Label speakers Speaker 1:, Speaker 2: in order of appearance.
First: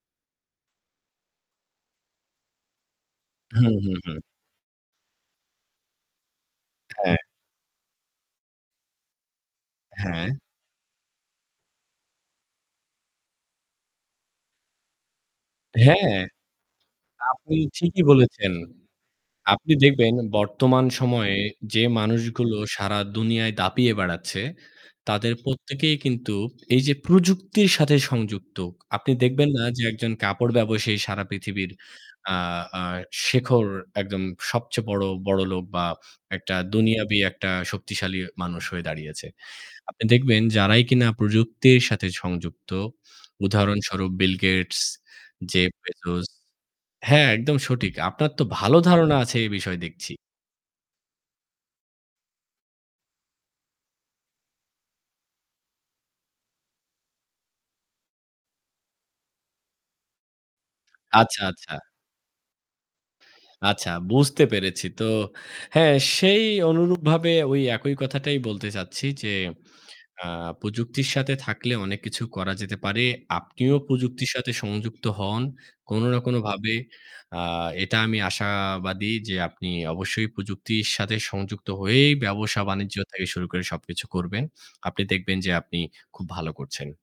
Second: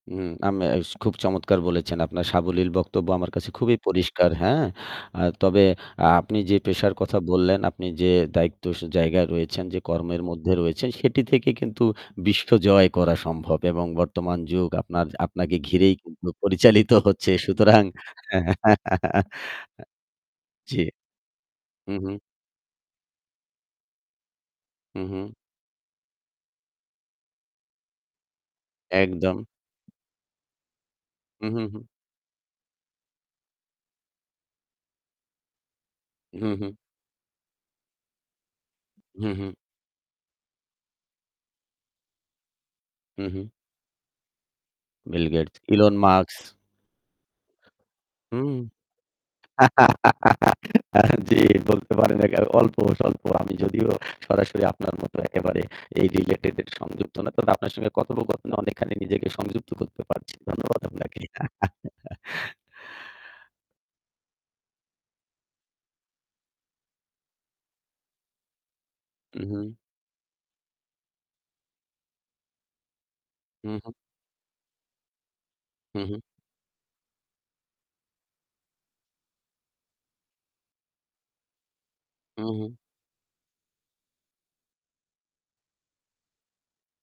Speaker 1: হুম, আমে ইস খুব চমৎকার বলেছেন। আপনার সাবলীল বক্তব্য আমার কাছে
Speaker 2: হু,
Speaker 1: খুবই
Speaker 2: হু, হুম।
Speaker 1: পরিষ্কার। হ্যাঁ? আ তবে আ আপনি যে পেশার
Speaker 2: হ্যাঁ।
Speaker 1: কথা বললেন, আপনি যে দায়িত্ব সে জায়গা রয়েছেন, যে কর্মের
Speaker 2: হ্যাঁ।
Speaker 1: মধ্যে রয়েছেন সেটি থেকে কিন্তু বিশ্বজয় করা সম্ভব এবং বর্তমান যুগ আপনার, আপনাকে ঘিরেই
Speaker 2: হ্যাঁ।
Speaker 1: কিন্তু পরিচালিত হচ্ছে।
Speaker 2: আপনি
Speaker 1: সুতরাং
Speaker 2: ঠিকই
Speaker 1: হ্যাঁ।
Speaker 2: বলেছেন।
Speaker 1: আ
Speaker 2: আপনি দেখবেন
Speaker 1: জি।
Speaker 2: বর্তমান সময়ে যে
Speaker 1: হুম, হুম।
Speaker 2: মানুষগুলো সারা দুনিয়ায় দাপিয়ে বেড়াচ্ছে
Speaker 1: হু, হুম।
Speaker 2: তাদের প্রত্যেকেই কিন্তু এইযে প্রযুক্তির সাথে সংযুক্ত। আপনি
Speaker 1: একদম।
Speaker 2: দেখবেন না যে একজন কাপড় ব্যবসায়ী সারা
Speaker 1: হুম, হুম,
Speaker 2: পৃথিবীর
Speaker 1: হুম।
Speaker 2: আ আ শেখর একদম সবচেয়ে বড় বড়লোক বা
Speaker 1: হু, হু,
Speaker 2: একটা
Speaker 1: হুম।
Speaker 2: দুনিয়াবী একটা শক্তিশালী মানুষ হয়ে দাঁড়িয়েছে।
Speaker 1: হু, হুম।
Speaker 2: আপনি দেখবেন যারাই কিনা প্রযুক্তির সাথে সংযুক্ত,
Speaker 1: হু, হুম।
Speaker 2: উদাহরণস্বরূপ Bill Gates,
Speaker 1: Bill Gates,
Speaker 2: Jeff
Speaker 1: Elon
Speaker 2: Bezos
Speaker 1: Musk.
Speaker 2: হ্যাঁ, একদম সঠিক। আপনার তো
Speaker 1: হুম।
Speaker 2: ভালো ধারণা আছে এ বিষয়ে দেখছি।
Speaker 1: জি, বলতে পারেন। আ অল্প স্বল্প আমি যদিও সরাসরি আপনার মতো একেবারে এই related এর সংযুক্ত না তবে আপনার সঙ্গে কথোপকথনে অনেকখানি নিজেকে সংযুক্ত করতে পারছি। ধন্যবাদ আপনাকে।
Speaker 2: আচ্ছা, আচ্ছা। আচ্ছা, বুঝতে পেরেছি। তো হ্যাঁ, সেই অনুরূপভাবে ওই একই কথাটাই বলতে চাচ্ছি যে
Speaker 1: উ হুম।
Speaker 2: আ প্রযুক্তির সাথে থাকলে অনেক কিছু করা যেতে পারে।
Speaker 1: হু,
Speaker 2: আপনিও
Speaker 1: হুম।
Speaker 2: প্রযুক্তির সাথে সংযুক্ত হন
Speaker 1: হুম,
Speaker 2: কোনো না
Speaker 1: হুম।
Speaker 2: কোনোভাবে। আ এটা আমি আশাবাদী যে আপনি অবশ্যই প্রযুক্তির সাথে সংযুক্ত হয়েই
Speaker 1: হুম, হুম।
Speaker 2: ব্যবসা-বাণিজ্য থেকে শুরু করে সবকিছু করবেন। আপনি দেখবেন যে আপনি খুব ভালো করছেন।